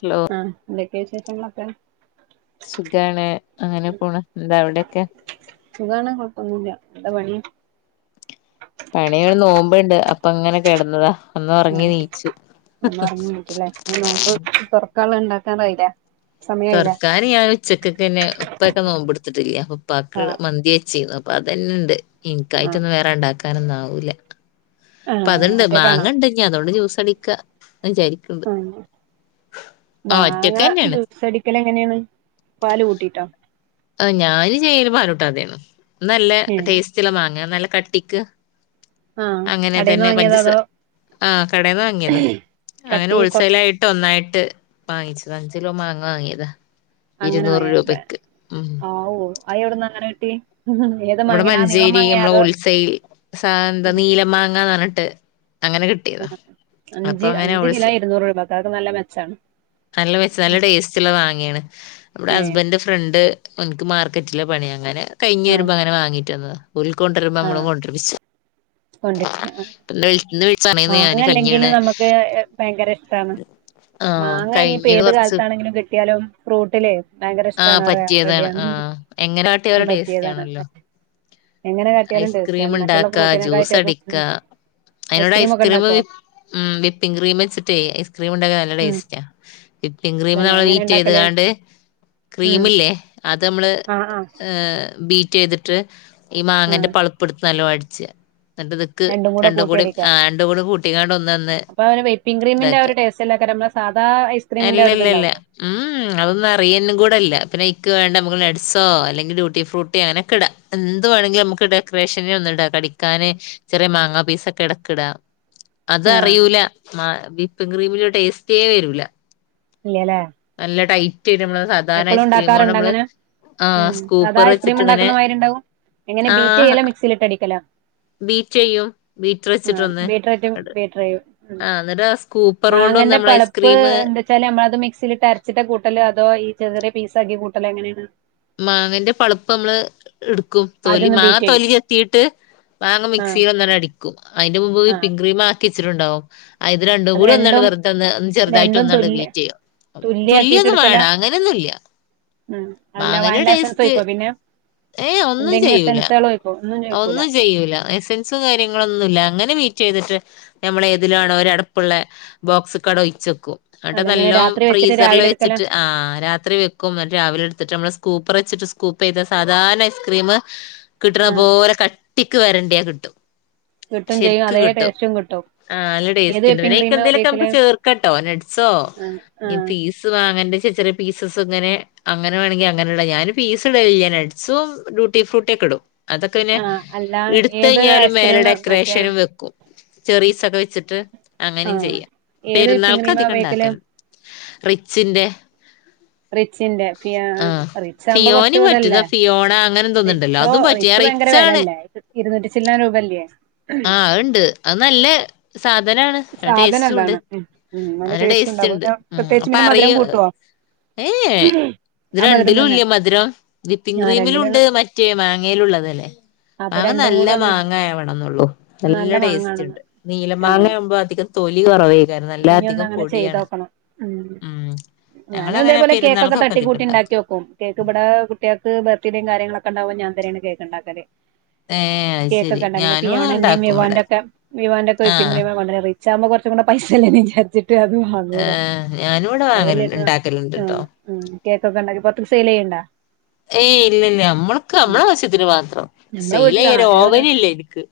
Hello ആ വെക്കേശേഷങ്ങളൊക്കെ സുഖാണ് അങ്ങനെ പോണ് എന്താ അവിടെക്കെ ഒന്നുമില്ല എന്താ പണിയ പണികള് നോമ്പണ്ട് അപ്പൊ അങ്ങനെ കിടന്നതാ ഒന്ന് എ ഉറങ്ങി നീച്ചു ഒന്ന് ർങ്ങിയെകുല്ലേ നോമ്പ് തുൊറക്കുള്ള ഉണ്ടാക്കാൻായില തർക്കാർ ഞാൻ ഉച്ചക്കൊക്കെന്നെ ഉപ്പൊക്കെ നോമ്പെടുത്തിട്ടില്ല അ ഉപ്പാക്ക് ആഹ് മന്തിചിനി അപ്പൊ അതന്നെയ ഇണ്ട് ആഹ് ഇനക്കായിട്ടൊന്നും വേറെ ഇണ്ടാക്കാനൊന്നും വേറെ ഇണ്ടാക്കാനൊന്നും ആവൂല അപ്പ ആഹ് അതുണ്ട് ഒറ്റക്കാണോ മാങ്ങ ഉണ്ട് ഇ അതുകൊണ്ട് ജ്യൂസ അടിക്ക ആ ആ മാങ്ങ ഒറ്റക്ക് തന്നെയാണ് ജ്യൂസടിക്കല എങ്ങനെയാണ് പാല് കൂട്ടിട്ടോ ആ ഞാന് ചെയല് പാലൂട്ടതെയാണ് ഇന്ന് നല്ല ഏഹ് ടേസ്റ്റുള്ള മാങ്ങ നല്ല കട്ടിക്ക് ആഹ് അങ്ങനെ കടേന്ന് തന്നെ വാങ്ങിയതോ പഞ്ചസ അതോ ആ കടെന്ന് വാങ്ങിയത അങ്ങനെ കട്ടി കൊർ ഒത്സലായിട്ട് ഒന്നായിട്ട് ട്ട് വാങ്ങിച്ചത് അഞ്ച കിലോ മാാങ്ങ വാങ്ങിയതാ അങ്ങനെ ഇരുന്നൂറ് വാങ്ങിയ അപ്പ രൂപക്ക് ഉം ആവോ അയ് എവിട്ന്ന് അങ്ങനെ കിട്ടി ഏത് ഇവടെ മാങ്ങേണ് ആ നീളം മഞ്ചേരി മാങ്ങയാ നമ്മടെ അതോ ഒൾസയിൽ എന്താ നീല മാങ്ങന്ന് പറഞ്ഞിട്ട് അങ്ങനെ കിട്ടിയതാ അപ്പൊ അഞ്ച് അങ്ങനെ അഞ്ച കിലോ ഹോൾസെ ഇരുന്നൂറ് രൂപക്ക അതർക്കെ നല്ല മെച്ചാണ് നല്ല മെച്ച നല്ല ടേസ്റ്റ് ഉള്ള മങ്ങയാണ് നമ്മുടെ ഏഹ് ഹസ്ബൻന്റെ ഫ്രണ്ട് എനിക്ക് മാർക്കറ്റില പണി അങ്ങനെ കഴിഞ്ഞഞ് ആഹ് വരുമ്പോ അങ്ങനെ വാങ്ങിട്ട് വന്നത ഒൾക്കൊണ്ട്രുമ്പ നമ്മൾ കൊണ്ടണ്ട്മ്പിച്ച കൊണ്ടിരിക്ക വിളിച്ചാണേന്ന് മാങ്ങ ഞാന് അല്ലെങ്കിലും കഞ്ഞീണ് നമുക്ക് ഭയങ്കര ഇഷ്ടണ് ആ മാങ്ങ ഇനിയിപ്പോ കഴിഞ്ഞത് ഏത് കൊറച്ച് കാലത്താണെങ്കിലും കിട്ടിയാലോ ഫ്രൂട്ടിലേ ഭയങ്കര ആ ഇഷ്ടണ അറിയ പറ്റിയതാണ്. ആ റെഡിയാണ് എങ്ങനെ കാട്ടിയാലും ടേസ്റ്റ് പറ്റിയതാണ് ആണല്ലോ. എങ്ങനെ കാട്ടിയാലും ഐസ്ക്രീം ടേസ്റ്റാണ് മറ്റുള്ള ഉണ്ടാക്ക ജ്യൂസ് ഫ്രൂട്ടിനെക്കായിട്ടൊക്കെ അടിക്ക ഉം അതിനോട് ഒക്കെ ഐസ്ക്രീം മ് ഉണ്ടാക്കുവോ വിപ്പിംഗങ് ക്രീം വെച്ചിട്ടേ ഐസ്ക്രീം ഇണ്ടാക്കാ നല്ല ഉം ടേസ്റ്റ വിപ്പിംഗ ക്രീം തന്നെ നമ്മള് എങ്ങനെ വീറ്റ് ചെയ്ത ഉണ്ടാക്കല് കാണ്ട് ഉം ക്രീമല്ലേ അത് നമ്മള് ആഹ് ആഹ് എ ബീ ചെയ്തിട്ട് ഈ മാങ്ങന്റെ ആഹ് പളുപ്പ് എടുത്ത് നല്ലോ അടിച്ച എന്നിട്ട് ദക്ക് രണ്ടും രണ്ട കൂടെ കൂട്ടിയടിക്ക ആ രണ്ട കൂടെ കൂട്ടിക്കാണ്ട ഒന്ന്ന്ന് അപ്പൊ അവന് വിപ്പിംഗ് ക്രീമിന്റെ ആ ഇതക്ക് ഒരു ടേസ്റ്റ്ല്ലക്കാരം നമ്മളെ സാധാ ഐസ്ക്രീമിന്റെ ആ അല്ലല്ലല്ല ഒരിതുണ്ടാവോ ഉം അതൊന്നും അറിയാനും കൂടെല്ല പിന്നെ ക് വേണ്ട നമുക്ക് നെ്സോ അല്ലെങ്കിൽ ഡ്യൂട്ടി ഫ്രൂട്ടി അങ്ങനെയൊക്കെടാ എ വേണെങ്കിൽ നമുക്ക് ഡെക്കറേഷനെ ഒന്നും ഇടാ കടിക്കാന് ചെറിയ മാങ്ങാ പീസ് ഒക്കെ ഇടക്ക ഇടാ അത ആഹ് അറിയൂല മ വിപ്പി ക്രീമന്റെ ടേസ്റ്റേ വരൂല ഇല്ലല്ലേ നല്ല ടൈ ട്ട് നമ്മള് സാധാരണ എപ്പളും ഐസ്ക്രീമ കൊണ്ട് ഉണ്ടാക്കാറുണ്ട് നമ്മള് അങ്ങനെ ആ ഉം സാധാ സ്കൂപ്പർ ഐസ്ക്രീം വെച്ചിട്ട് ഇങ്ങനെ ഉണ്ടാക്കണ മാതിരി ഉണ്ടാവും എങ്ങനെ ബീറ്റ് ആഹ് ചെയ്യല മിക്സിൽ ഇട്ട് അടിക്കല ബീറ്റ് ചെയ്യും ബീറ്റർ ആ വച്ചിട്ടന്ന് ബീറ്ററേറ്റ് ന്നിട്ട് ആ എന്നിട്ട സ്കൂപ്പർ ആ അങ്ങനെ പളപ്പ് എന്താ വെച്ചാൽ നമ്മളത് മിക്സിൽട്ട് അരച്ചിട്ട കൂട്ടല് അതോ ചെറിയ പീസക്കെ കൂട്ടൽ എങ്ങനെയാണ് മാങ്ങന്റെ പളുപ്പ് നമ്മള് എടുക്കും തോലി ആദ്യൊന്ന് മാങ്ങ ബീറ്റ് ചെയ്യും തോലി എത്തിട്ട് മാങ്ങ ആ മിസിൽന്നടിക്കും അതിന്റെ മുമ്പ് ആ വിപ്പിംഗ് ക്രീം ആക്കി വച്ചിട്ടുണ്ടാവും അ ഇത് രണ്ടും കൂടി ഒന്നാണ്ണ്ട് വെറുതന്ന്ന്ന് ചെറുതായിട്ട് രണ്ടും ഒന്നാണ്ട് തുല്യ വീറ്റ് ചെയ്യ തുല്യ ആക്കിട്ട് ഒന്നും എടുക്കല വേടാ അങ്ങനൊന്നും ഇല്ല ഉം അല്ല വാനില സൻസ് ഒഴിക്കോ പിന്നെ ഏയ് ഒന്നും എന്തെങ്കിലും ചെയ്യൂല സെൻസോ ഒഴിക്കോ ഒന്നും ചെയ്യൂല്ല എസൻസും കാര്യങ്ങളൊന്നുംല്ല അങ്ങനെ വി റ്റ് ചെയ്തിട്ട് നമ്മൾ ഏതിലാണ ഒര അടപ്പുള്ള ബോക്സ് കട ഒഴിച്ചെക്കും എന്നട്ട് അതെങ്ങനെ നല്ലോ രാത്രി വെച്ചിട്ട് ഫ്രീസറില് രാവിലെ എടുക്കല വെച്ചിട്ട് ആ രാത്രി വെക്കും എന്നട്ട് രാവിലെ എടുത്തിട്ട് നമ്മള് സ്കൂപ്പർ വെച്ചിട്ട് സ്കൂപ്പ് ചെയ്ത സാധാരണ ഐസ്ക്രീം കിട്ടുന്ന ആ പോലെ കട്ടി ക്ക് വരേണ്ടിയാ കിട്ടും കിട്ടും ചെയ്യും അതേ ടേസ്റ്റും കിട്ടും ആഹ നല്ല ഏത് ടേസ്റ്റ് ഉണ്ട് വിപ്പിംഗ് ക്രീമാ പിനൊക്കെന്തേലുമൊക്കെ നമുക്ക് ഉപയോഗിക്കല് ചേർക്കട്ടോ നട്സോ ആഹ് ഈ ആഹ് പീസ് വാങ്ങന്റെ ചെ ചെറിയ പീസസ് അങ്ങനെ അങ്ങനെ വേണെങ്കി അങ്ങനെയുള്ള ഞാന് പീസ് ഇട വലിയ നട്ട്സും ടുട്ടി ഫ്രൂട്ടിയ ഒക്കെ ഇടും അതൊക്കെ പിന്നെ ആഹ് അല്ല എടുത്ത ഏത് കഴിഞ്ഞാലും മേലെ ഐസ്ക്രീം മറ്റേ ഡെക്കറേഷനും വെക്കും ചെറീസ്ക്കെ വെച്ചിട്ട് അങ്ങനെയും ആഹ് ചെയ്യാം ഏത് വിപ്പിംഗ് പെരുന്നാൾക്ക് ക്രീമാ അധികം ഉപയോഗിക്കല് ഉണ്ടാക്കള്ളൂ റിച്ചിന്റെ റിച്ചിന്റെ ഫിയാ ആഹ റിച്ച് ആകുമ്പോ കൊറച്ച് ഫിയോനി പറ്റുതാ ഇതല്ലേ ഫിയോണ അങ്ങനെന്ത ല്ല അത് പറ്റ കുച്ച് ഭയങ്കര വിലല്ലേ ഇരുന്നൂറ്റി ചില്ലാൻ രൂപല്ലയേ ആഹ ഉണ്ട് അത് നല്ലേ സാധനാണ് സാധനം ടേസ്റ്റ് ഉണ്ട് അതാണ് ഉം ഉം നല്ല അങ്ങനെ ടേസ്റ്റ് ഉണ്ടാവും ഇണ്ട് പിന്നെ ഉ പ്രത്യേകിച്ച് അപ്പ പിന്നെ മധുരം അറിയോ കൂട്ടുവോ ഏ ഇത് ആ മധുരം രണ്ടിലും തന്നെ ഇല്ല മധുരം വിപ്പിംഗ ആഹ് ക്രീമിലും ഉണ്ട് രണ്ടിലെണ്ണം മറ്റേ മാങ്ങയിലും ഉള്ളതല്ലെ അപ്പൊ മാങ്ങ രണ്ടും നല്ല കൂടെ ഒന്നി മാങ്ങ ആവണം എന്നള്ളു നല്ല ടേസ്റ്റ് ഉണ്ട് നീല മാങ്ങ ആഹ് ആകുമ്പോ ഇ അധികം തൊലി കുറവായി കാരണം നല്ല ഇനി ഒന്ന് അധികം അങ്ങനെ പൊടിയാണ് ചെയ്തോക്കണം ഉം ഞാനും ഞങ്ങളങ്ങനെ ഇതേപോലെ കേക്കെക്കെ പെരുന്നാൾക്കൊക്കെ ഇതൊക്കെ തട്ടിക്കൂട്ടി ഉണ്ടാക്കി ഇണ്ടാക്കും വെക്കും കേക്ക് ഇവിടെ കുട്ടികൾക്ക് ബർത്ത്ഡേയും കാര്യങ്ങളൊക്കെ ഉണ്ടാവ ഞാ തന്നെയാണ് കേൾക്കണ്ടാക്കാെ ഏഹ് അത് ശരി കേക്കൊക്കെ ഉണ്ടാക്കാണെ ഞാനും ഫണന്റെ ഇണ്ടാക്കും ഇവിടെ വിവാന്റെ ഒക്കെ വിവാന്റെ ഒക്കെ ആഹ് ഇ ഇതാകുമ്പോ കുറച്ചുകൂടെ പൈസല്ലേ ചാജ് മ അതും വാങ്ങുല്ല ഏഹ് ഞാനും ഇവിടെ വാങ്ങല് അതെല്ലേ ട്ട ആഹ ഇണ്ടാക്കലുണ്ട്ട്ടോ ആ കേക്കൊക്കെ ഉണ്ടാക്കി പൊറത്ത് സെൽ ചെയ്യണ്ടാ ഏയ് ഇല്ലല്ല നമ്മൾക്ക് ഉം നമ്മളെ വശ്യത്തിന് മാത്രം നമ്മളെ സെൽ വീട്ടിലാ ചെയ്യാൻ അതേപോലെ ഓവൻ ഇല്ല എനിക്ക്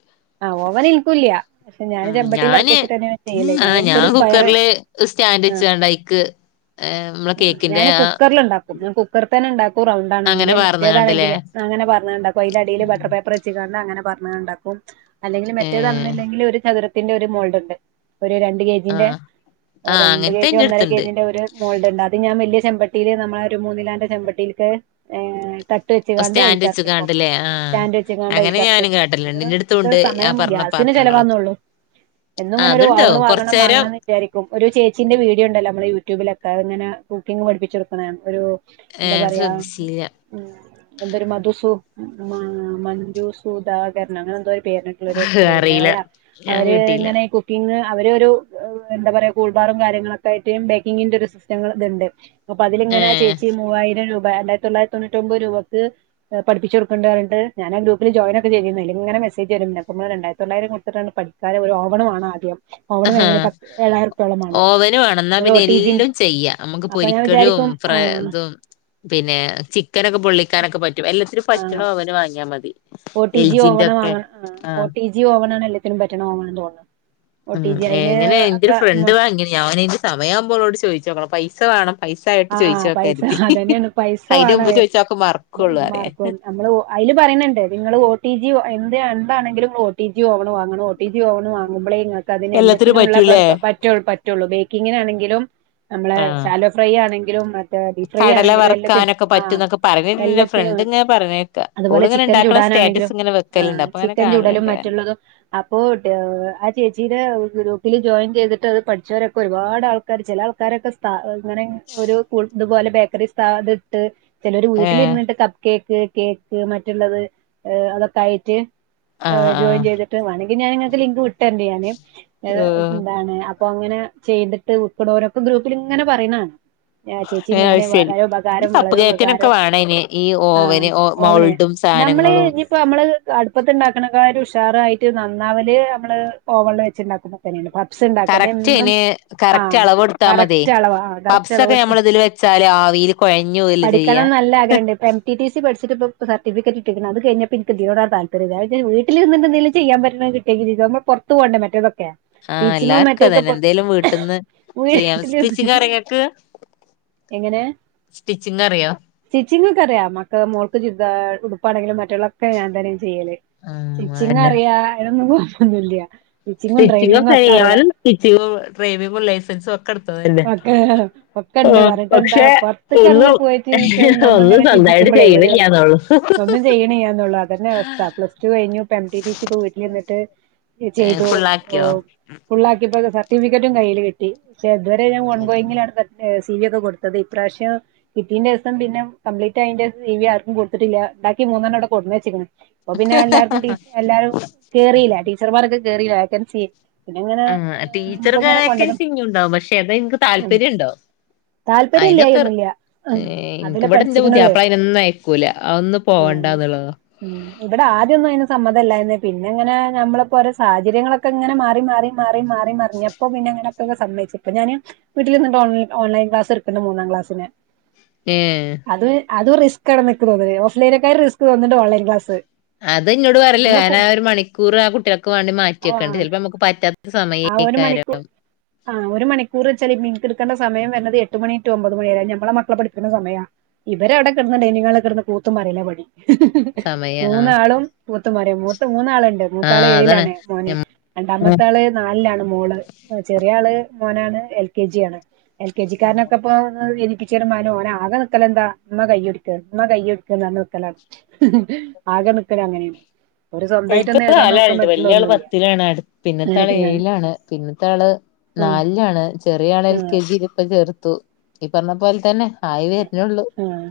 ആ ഓവ നിൽക്കൂല്ല പക്ഷെ ഞാന് ഉം ചമ്പട്ടിൽ ഞാന് ഇറക്കെച്ചിട്ട്ക്കെ ചെയ്യല്ലേ ആഹ് ഞ ഞാൻ കുക്കറില് സ്റ്റാൻഡ് വെച്ച വണ്ടായിക്ക് ഞാൻ കുക്കറൽ ഉണ്ടാക്കും ഞാൻ കുക്കർ പത്തനെ ഉണ്ടാക്കും റൗണ്ട ആണെങ്കിൽ അങ്ങനെ മറ്റേതാണെങ്കി പാർന്ന്കാണ്ടല്ലേ അങ്ങന പറഞ്ഞുണ്ടാക്ക അതിന്റെ അടിയില് ബട്ടർ പേപ്പർ വെച്ച് കാണും അങ്ങനെ പറഞ്ഞത് ഉണ്ടാക്കും അല്ലെങ്കിൽ ഏഹ് മറ്റേതാണന്നിണ്ടെങ്കിൽ ഒരു ചതുരത്തിന്റെ ഒരു മോൾഡ് ഉണ്ട് ഒരു രണ്ട് കെ ജിന്റെ ആഹ് ആഹ് രണ്ട് കെ അങ്ങനത്തെ ജി ഒന്നര കെ എന്റെടുത്തുണ്ട് ജിന്റെ ഒരു മോൾഡ്ണ്ട് അത് ഞാൻ വലിയ ചെമ്പട്ടിയില് നമ്മളെ ഒരു മൂന്നിലാന്റെ ചെമ്പട്ടേക്ക് ത തെറ്റിക്കാണ്ട് അതിൽ സ്റ്റാൻഡ് ഇറക്കി വെക്കും വെച്ച്കാണ്ടല്ലേ ആഹ് സ്റ്റാൻഡ് തെറ്റിക്കണ്ട് ഇറക്കി അങ്ങനെ ഞാനും വെക്കും കാട്ടലുണ്ട് അതിന് ഒരു എന്റെടുത്തുണ്ട് ആ സമയം പറഞ്ഞ ഗ്യാസി ചെലവാന്നെ പാത്രങ്ങളൊക്കെ ഉള്ളു ആഹ് എന്നുംങ്ങനെ ഒരു ഓവൻ അതുണ്ടാവും വാങ്ങണം കൊറച്ചേരം വാങ്ങനന്ന് വിചാരിക്കും ഒരു ചേച്ചീന്റെ വീഡിയോ ഉണ്ടല്ലോ മ്മള് യൂട്യൂബിലൊക്കെ ഇങ്ങനെ കുക്കിംഗ് പഠിപ്പിച്ചെടുക്കുന്ന എന്താ ഏഹ് പറയാ ശ്രദ്ധിച്ചില്ല ഉ എന്തൊരു മധുസു മഞ്ജു സുധാകരണം അങ്ങനെ എന്തോ പേട്ടുള്ളരു പേരുണ്ട് അറിയില്ല അവരാ ഞാൻ അവര് കേട്ടില്ല ഇങ്ങനെ കുക്കിങ് അവര ഒരു എന്താ പറയാ കൂൾബാറും കാര്യങ്ങളൊക്കെ ആയിട്ടും ബേക്കിങ്ങിന്റെ ഒരു സിസ്റ്റങ്ങളൊക്കെ ഇണ്ട് അപ്പൊ അതിലങ്ങനെ ഏഹ് ചേച്ചി മൂവായിരം രൂപ രണ്ടായിരത്തിതൊള്ളയിരത്തി തൊണൂറ്റി ഒമ്പത് രൂപക്ക് പഠിപ്പിച്ചു കൊടുക്കണ്ടട്ട് ഞാൻ ആ ഗ്രൂപ്പിൽ ജോയിൻ ഒക്കെ ചെയ്യുന്നങ്ങനെ മെസേജ് വരുന്നപ്പ ഇങ്ങള് രണ്ടയിരത്തി തൊള്ളായിരം കൊടുത്തിട്ടുണ്ട് പഠിച്ചാൽ ഒരു ഓവൻ വേണം ആദ്യം ഓവണം ഹ വാങ്ങണേ പത്ത് ഏഴായിരം റുപ്യോളം വേണം ഓവന് വണന്നാ ഒരു ഒ പിന്നെ ടി ജി എല്ലാം ചെയ്യാം നമ്മുക്ക് അപ്പൊ ഞാൻ പൊരിക്കലും വിചാരിക്കും ആ തും പിന്നെ ചിക്കനൊക്കെ പൊള്ളിക്കാനൊക്കെ പറ്റും എല്ലാത്തിനും ആ പറ്റണ ഓവന് വാങ്ങിയാൽ മതി ഒ ടി ജി എൽജിന്റെ ഓവണ ഒക്കെ വങ്ങ ഒ ആഹ് ടി ജി ഓവണ ആണ് എല്ലാത്തിനും പറ്റണ ഓവണ തോന്നുന്നത് ഉം എങ്ങനെ എന്റെ ഒരു ഫ്രണ്ട് വാങ്ങിത് ഞാനിനി സമയാവുമ്പോട് ചോദിച്ച നോക്കണം പൈസ വേണം പൈസ ആയിട്ട് ആ പൈസ ചോയിച്ചോക്കരുതി അതന്നെയാണ് പൈസ അതിന്റെ വേണം മുമ്പ് ചോയിച്ചൊക്കെ മറക്കുള്ളൂ അറിയ അല് പറയണ്ട് നിങ്ങൾ ഒ ടി ജി അ എന്താണെങ്കിലും ഒ ടി ജി ഓവൺ വാങ്ങണം ഒ ടി ജി ഓവൺ വാങ്ങുമ്പോളെ അ എല്ലാത്തിനും എല്ലാത്തിനുംള്ള പറ്റൂലേ പറ്റുള്ളൂ പറ്റുള്ളൂ ബേക്കിങ്ങിനാണെങ്കിലും നമ്മളെ ആഹ് ഫ്രൈ ആണെങ്കിലും ഫ്രീ കടല ആണെങ്കിലും എല്ലത്തിനു വറുക്കാനൊക്കെ ആ പറ്റുംന്നൊക്കെ പറഞ്ഞിട്ടുണ്ട് എന്റെ എല്ലത്തിനും ഫ്രണ്ട് ഇങ്ങനെ പറഞ്ഞേക്കാ അതുപോലെ ഓളിങ്ങനെ ചിക്കൻ ഇണ്ടാക്കണ ചൂട സ്റ്റാറ്റസ് ഇങ്ങനെ വെക്കലുണ്ട് അപ്പൊ അങ്ങനെ ചിക്കൻ ചുടലും കാണലുണ്ട് ഞാൻ മറ്റുള്ളതും അപ്പോ ആ ചേച്ചിടെ തിൽ ജോയിൻ ചെയ്തിട്ട് അത് പഠിച്ചവരക്കെപാട് ആൾക്കാർ ചില ആൾക്കാരൊക്കെസ്ഥാപ അങ്ങനെ ഒരു ഇതുപോലെ ബേക്കറി സ്ഥ ഇട്ട് ചില ഒരു ഏഹ് വീട്ടിലിരുന്നിട്ട് കപ്പ് കേക്ക് കേക്ക് മറ്റുള്ളത് അതൊക്കെ ആായിട്ട് ആഹ് ജോയിൻ ആഹ് ചെയ്തിട്ട് വേണെങ്കിൽ ഞൻിങ്ങക്ക് ലിങ്ക് വിട്ടേണ്ടാന് ഏഹ് എന്താണ് അപ്പൊ അങ്ങനെ ചെയ്തിട്ട് വിക്കണോരൊക്കെ ഗ്രൂപ്പിൽ ഇങ്ങനെ പറയുന്നതാണ് ചേച്ചി ഏഹ് അത് ഞാന് ശരി വളരെ ഈ പകാരം കപ്പ് കേക്കിനൊക്കെ വളരോപകാരം വേണം അയിന് ഈ ആഹ ഓവന് ഓമനിയ മൗൾഡും നമ്മള് സാനങ്ങളും ഇനിപ്പോ നമ്മള് അടുപ്പത്തി ഉണ്ടാക്കുന്നക്കാര്ർ ഉഷാറുായിട്ട് നന്നാല് നമ്മള് ഓവള്ളം വെച്ചുണ്ടാക്കുമ്പ തന്നെയാണ് കബ്സ കറക്റ്റ് ും അയിന് ആ കറക്റ്റ് കറ [unintelligible] അളവെടുത്താ മതിയേ കറക്റ്റ് അളവാ കറക്റ്റ് പബ്സ് അളവ് ഒക്കെ എടുത്ത നമ്മൾ ഇതില് വെച്ചാല് ആവിയിൽ കൊഴഞ്ഞു പോവല്ലേ പഠിക്കണം ചെയ്യാ എന്ന് നല്ല ആഗ്രഹം ണ്ട് ബേടിി പ്രസാി ക [unintelligible] അ കഴിഞ്ഞപ്പോ എനിക്ക് ദിനോ താല്പര്യ വീട്ടിൽിന്ന് എെങ്കും ചെയ്യൻ പറ്റുന്നത് കട്ടെങ്ക നൾ പുറു പോണ്ട മറ്റേ ആഹ എല്ലാർക്കും തന്നെ എന്തേലും വീട്ടന്ന് ചെയ്യാം സ്റ്റച്ച് വീട്ടിലിരുന്ന് കാര്ങ്ങക്ക് എങ്ങനെ സ്റ്റിച്ചിങ് ഒക്കെ അറിയ മക്ക് മോൾക്ക് ഉടുപ്പാണെങ്കിലും മറ്റുള്ളൊക്കെ ഞാൻന്തന്നെയും ചെയ്യല് ആഹ് സ്റ്റിച്ചിങ്ങ് അറിയ അൊന്ന ല്ലയ സ്റ്റിച്ചിങ്ങും കിയാനും സ്റ്റിച്ചിങ്ങും ഡ്രൈവിങ്ങും ലൈസൻസും ഒക്കെ എടുത്തു ഓക്കെ ഒക്കെ ഉണ്ട് വട്ടെന്താ പക്ഷെ പുറത്തേക്ക ഇറങ്ങി ഒന്നും പോയിട്ട് ഒന്നും നമ്മളിങ്ങനെ സ്വന്തമായിട്ട് ചിന്തിക്കുമ്പോ ചെയ്യണില്ലാന്നൊള്ളു ഒന്നും ചെയ്യണന്നൂ അതന്ന അവസ്ഥ പ്ലസ് ടു കഴി എംടിി സ വീട്ടിൽ നിന്നിട്ട് ചെയ്തു് ഫുള്ളാക്കിയോ ഫുള്ളാക്കിയപ്പോ ിഫിക്കറ്റും കയ്യിൽ കിട്ടി പെേതുവരെ ഞാൻൺ ഗോയിങ്ങിലാണ് സി വി ഒക്കെ കൊടുത്തത് ഇപ്രാവശ്യം കിട്ടീന്റെ ദിവസം പിന്നെ കംപ്ലീറ്റ് അതിന്റെ സി വി ആർക്കും കൊടുത്തിട്ടില്ല ഉണ്ടാക്കി മൂന്നണ്ണംവിടെ കൊടു വെച്ചക്കണ് അപ്പൊ പിന്നെ എല്ലാർക്കും ടീ എല്ലാരും കേറിയില്ല ടീച്ചർമാരൊക്കെ കേറില്ല വേക ൻസി ആ ടീച്ചർ വാക്കൻസി ഇങ്ങ ഉണ്ടാവും പക്ഷെ അത എനിക്ക് താല്പര്യം ഉണ്ടോ താല്പര്യം അയിനൊക്കെ ഇല്ലായൊന്നുല്ല അതിലാ എനനിക്ക്ിവിടെ എന്താ പുതി പഠിച്ചിക്കണത് അപ്പ അയിനൊന്നും അയക്കൂല ഒന്നന്ന് പോകണ്ട ഉണ്ടാന്നുള്ളതാ ഉം ഇവിടെ ആദ്യംൊന്നും അതിന് സമ്മതല്ല പിന്നെ ഇങ്ങനെ നമ്മളിപ്പോ ഓരോ സാഹചര്യങ്ങളൊക്കെ ഇങ്ങനെ മാറി മാറി മാറി മാറി മറിഞ്ഞപ്പോ പിന്നെങ്ങനെ സമ്മയിച്ച ഇപ്പ ഞാന് വീട്ടിൽിഓ ഓൺലൻ ക്ലാസ് എക്കണ്ട് മൂന്നാം ക്ലാസിന് ആഹ അത് റിസ്ക്കാ ണ് നിക്ക് തോന്നുന്നത് ഓഫ്ലൈനക്കാര്റിസ് തോന്നുന്നുണ്ട് ഓലൈൻ ക്ലസ് അത് ഇന്നോട് പറയല്ലേ ഞൻ ആ ഒരു മണിക്കൂർ ആ കുട്ടികൾക്ക് വേണ്ടി മാറ്റി വെക്കണ്ടെ ആഹ് ചിലപ്പോ നമുക്ക് പറ്റാത്ത സമയ ആ ഒരു മണി അക്കാരം ആ ഒരു മണിക്കൂർ വെച്ചാൽ നിക്ക് എടുക്കണ്ട സമയം വരുന്നത് എട്ട് മണി ടു ഒമ്പത് മണിയ ഞമ്മുടെ മക്കളെ പഠപ്പിക്ക സമയം ഇവരവിടെ ിന കി കൂത്തമാരല്ല പടി സമയം ആ മൂന്നാളും കൂത്തമാ മൂ [unintelligible] മൂന്നാളുണ്ട് ആ മൂത്താള് അതാണ് ഏഴിലാണ് മോന് രണ്ടാമത്തെ ആള് നാലിലാണ് മോള് ചെറിയ ആള് മോനാണ് എൽ കെ ജി ആണ് എൽ കെ ജി കാരനൊക്കെ ഇപ്പ എനിക്ക് മാനും ഓനെ ആകെ നക്കല എന്താ കയ്യെടുക്ക എന്ന കയ്യൊടുക്ക നക്കല ആക നിക്ക അങ്ങനെയാണ് ഒരു എനിക്ക് സ്വന്തമായിട്ടൊന്നും എഴുതാൻ നോക്കാൻ കാലണ്ട് പറ്റുള്ള വലിയ ആള് ഒന്നുമില്ല പത്തിലാണ് പിന്നത്തെ ആള് അങ്ങനൊക്കെ ആണ് ഏഴിലാണ് പിന്നത്തെ ആള് [unintelligible] ആ നാലിലാണ് ചെറിയ ആൾ എൽ ആ കെ ജിയില ഇപ്പ ചേർത്തു ഈ പറഞ്ഞ പോലെ തന്നെ ഹൈവേ ഇാള്ള ആഹ്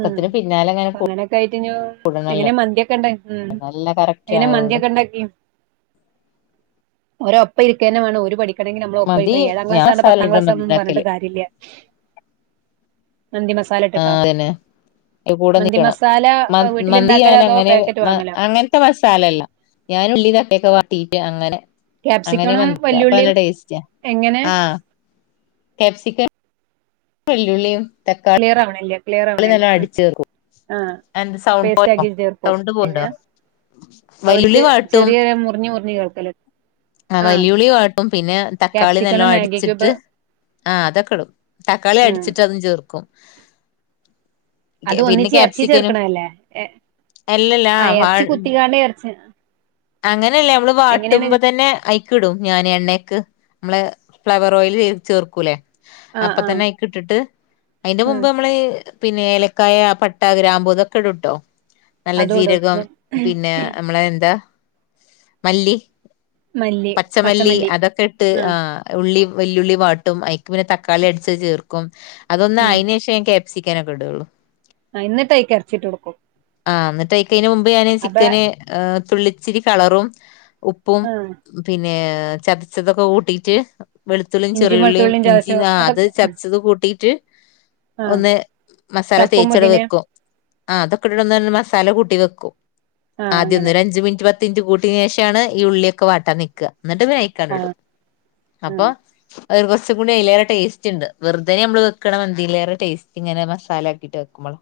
ഉം പിന്നാല അങ്ങനെ കൂടണല്ലോ ണ്ട നല്ല കറക്റ്റ് അങ്ങനെ ആവുള്ളു മന്തിൊക്കെ ഉണ്ടാക്കി ഓരൊപ്പം ഇരിക്കേന വേണം ഒരു പഠ മെങ്കി നമ്മൾ ഒപ്പ മന്തി ഏഴാം ഞാൻ ക്ലാസ്സണ്ട് മസാല പത്താം ഇടണം ക്ലാസ്ാന്ന പറഞ്ഞി് മന്തിണ്ടാക്കല് കാര്യല്ല മന്തി മസാല ആ ഇട്ടട്ടോ അതന്നെ കൂടെ നിക്കണം മന്ത് മന്തി വീട്ടില്ണ്ടാക്കലോ അതോ ഞാനങ്ങനെ പാക്കറ്റ് മ വാങ്ങലോ അങ്ങനത്തെ മസാലല്ല ഞാൻ ഉള്ളിതക്കാളിക്കെ വാട്ടി ക്ക്അങ്ങനെ അങ്ങനെ ക്യാപ്സിക്കണും മക്ക അപ്പൊ നല്ല വല്യുള്ളിയും ടേസ്റ്റ് എങ്ങനെ ആഹ് കാപ്സിക്കം വെല്ലുള്ളീം ക്ലിയറാവ്ണില്ലേ ക്കാളി നല്ല അടിച്ചേർക്കും ആഹ് എന്ത് സൗണ്ട് പോയോ പേസ്റ്റാക്കി ചേർക്കും സൗണ്ട് പിന്ന പോവ്ണ്ടോ അവര് വല്ലുള്ളി ചെ വാട്ടും ചെറിയ മുറിഞ്ഞ് മുറിഞ്ഞ് കേൾക്കല് ആഹ് വല്ലുള്ളി വാട്ടും പിന്നെ തക്കാളി ക്യാപ്സിക്കണ് നല്ലോ മാഗി ക്യൂബ് അടിച്ചിട്ട് ആഹ് അതക്ക്ടും തക്കാളി ഉം അടിച്ചിട്ട് അതും ചേർക്കും പിന്നെ അതൊന്നിച്ച് എറച്ചീ ക്യാപ്സിക്കനും ചേർക്കണതല്ലേ ഏഹ് അല്ലല്ല ആഹ് എറച്ചി കുത്തികാണ്ട് എറച്ചിന്നാ അങ്ങനല്ലെ നമ്മള് വാട്ടുമ്പ തന്നെ അയ് ക്ക്ടും ഞാന് എണ്ണേക്ക് മ്മളെ ഫ്ലവർ ഓയില് ചേർക്കൂലേ ആഹ് ആഹ് അപ്പതന്നെ അയ്ക്കിട്ട്ട്ട് അയ്ന്റെ ഉം മുമ്പ് മ്മള് പിന്നെ ഏലക്കായ പട്ട ഗ്രാമ്പൂതൊക്കെടുട്ടോ നല്ല അതോടും ജീരകം പിന്നെ മ്മ്ളെ എന്താ മല്ലി പച്ചമല്ലി അതൊക്കെട്ട് ആഹ് ഉള്ളീം വെല്ലുള്ളി വാട്ടും അയ്ക്ക് പിന്നെ തക്കാളി അടിച്ചത് ചേർക്കും അതൊന്ന് അയിന്നെഷെനി‌ക്കെ ചിക്കനക്കെട്ള്ളു ആഹ് എന്നിട്ടയ്ക്കെറച്ചിട്ടൊട്ക്കും ആഹ് ന്നിട്ടയ്ക്ക്ന് മുമ്പെ ഞാന് ചിക്കന് ഏഹ് തുള്ളിച്ചിരി കളറും ഉപ്പും ആഹ് പിന്നെ ചതച്ചതൊക്കെ കൂട്ടീട്ട് വെളുത്തുള്ളീം ഇഞ്ചി ചെറിയുള്ളീം വെളുത്തുള്ളിയും ഇഞ്ചിം ചതച്ചതും ആഹ് അത് അതൊക്കെ ചതച്ചത് കൂട്ടീട്ട് ആഹ് ഒന്ന് മസാല ചപ്പും തേച്ചടെ പൊതിനയും വെക്കും ആഹ് അതൊക്കെട്ടിട്ടൊന്ന് മസ് തല കൂട്ടി വെക്കും ആഹ് അങ്ങനെ ആദ്യോന്നൊരഞ്ച് മിൻറ്റ് പത് ത്തിന്റെ കൂട്ടിന്ശേഷാണ് ഈ ഉള്ളിയൊക്കെ വാട്ടാനിക്ക്വാ ന്ന്ട്ട് വേയ്ക്കാണ്ട്ടും ആഹ് ഉം അപ്പൊ അതല് കൊറച്ചുംകൂടി അയ്ലേറെ ടേസ്റ്റ്ണ്ട് വെറുതെ ഞമ്മള് വെക്കണ മന്തിലേറെ ടേസ്റ്റ് ഇങ്ങനെ മസാലക്കിട്ട് വെക്കുമ്പള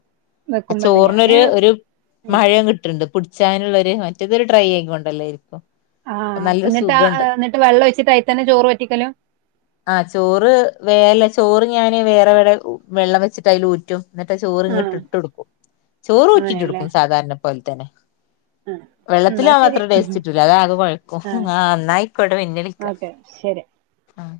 ആഹ് വെക്കുമ്പോണ്ട് ഞാന് ചോറിനൊര് ഒരു ഉം മയം കിട്ടൺണ്ട് പുടിച്ചാന്ള്ളര് മറ്റേതൊര് ട്രൈയെയ്കൊണ്ടല്ലേയിരിക്കും. ആഹ് അപ്പന്നിട്ട് ആ ആ ന്നിട്ട് വെള്ളം ഒയിച്ചിട്ടയിത്തന്നെ ചോറ് വറ്റിക്കലും. ആഹ് ചോറ് വേല ചോറ് ഞാന് വേറെവടെ വെള്ളം വെച്ചിട്ടയിലൂറ്റും. ന്നട്ട് ആഹ് ചോറ്ങ്ങട്ട് ഇട്ടൊടുക്കും. അങ്ങനെയല്ലേ ചോറൂറ്റിട്ടൊട്ക്കും സാധാരണ പോലെ തന്നെ. ആഹ് എന്നാ വെള്ളത്തിലാവുത്ര ശരി ആഹ് ടേസ്റ്റിട്ടൂല. അതാകെ കൊഴക്കും. ആ ന്നായിക്കോട്ടെ. പിന്നെ വിളിക്കാ. ഓക്കെ ശരി ആഹ്.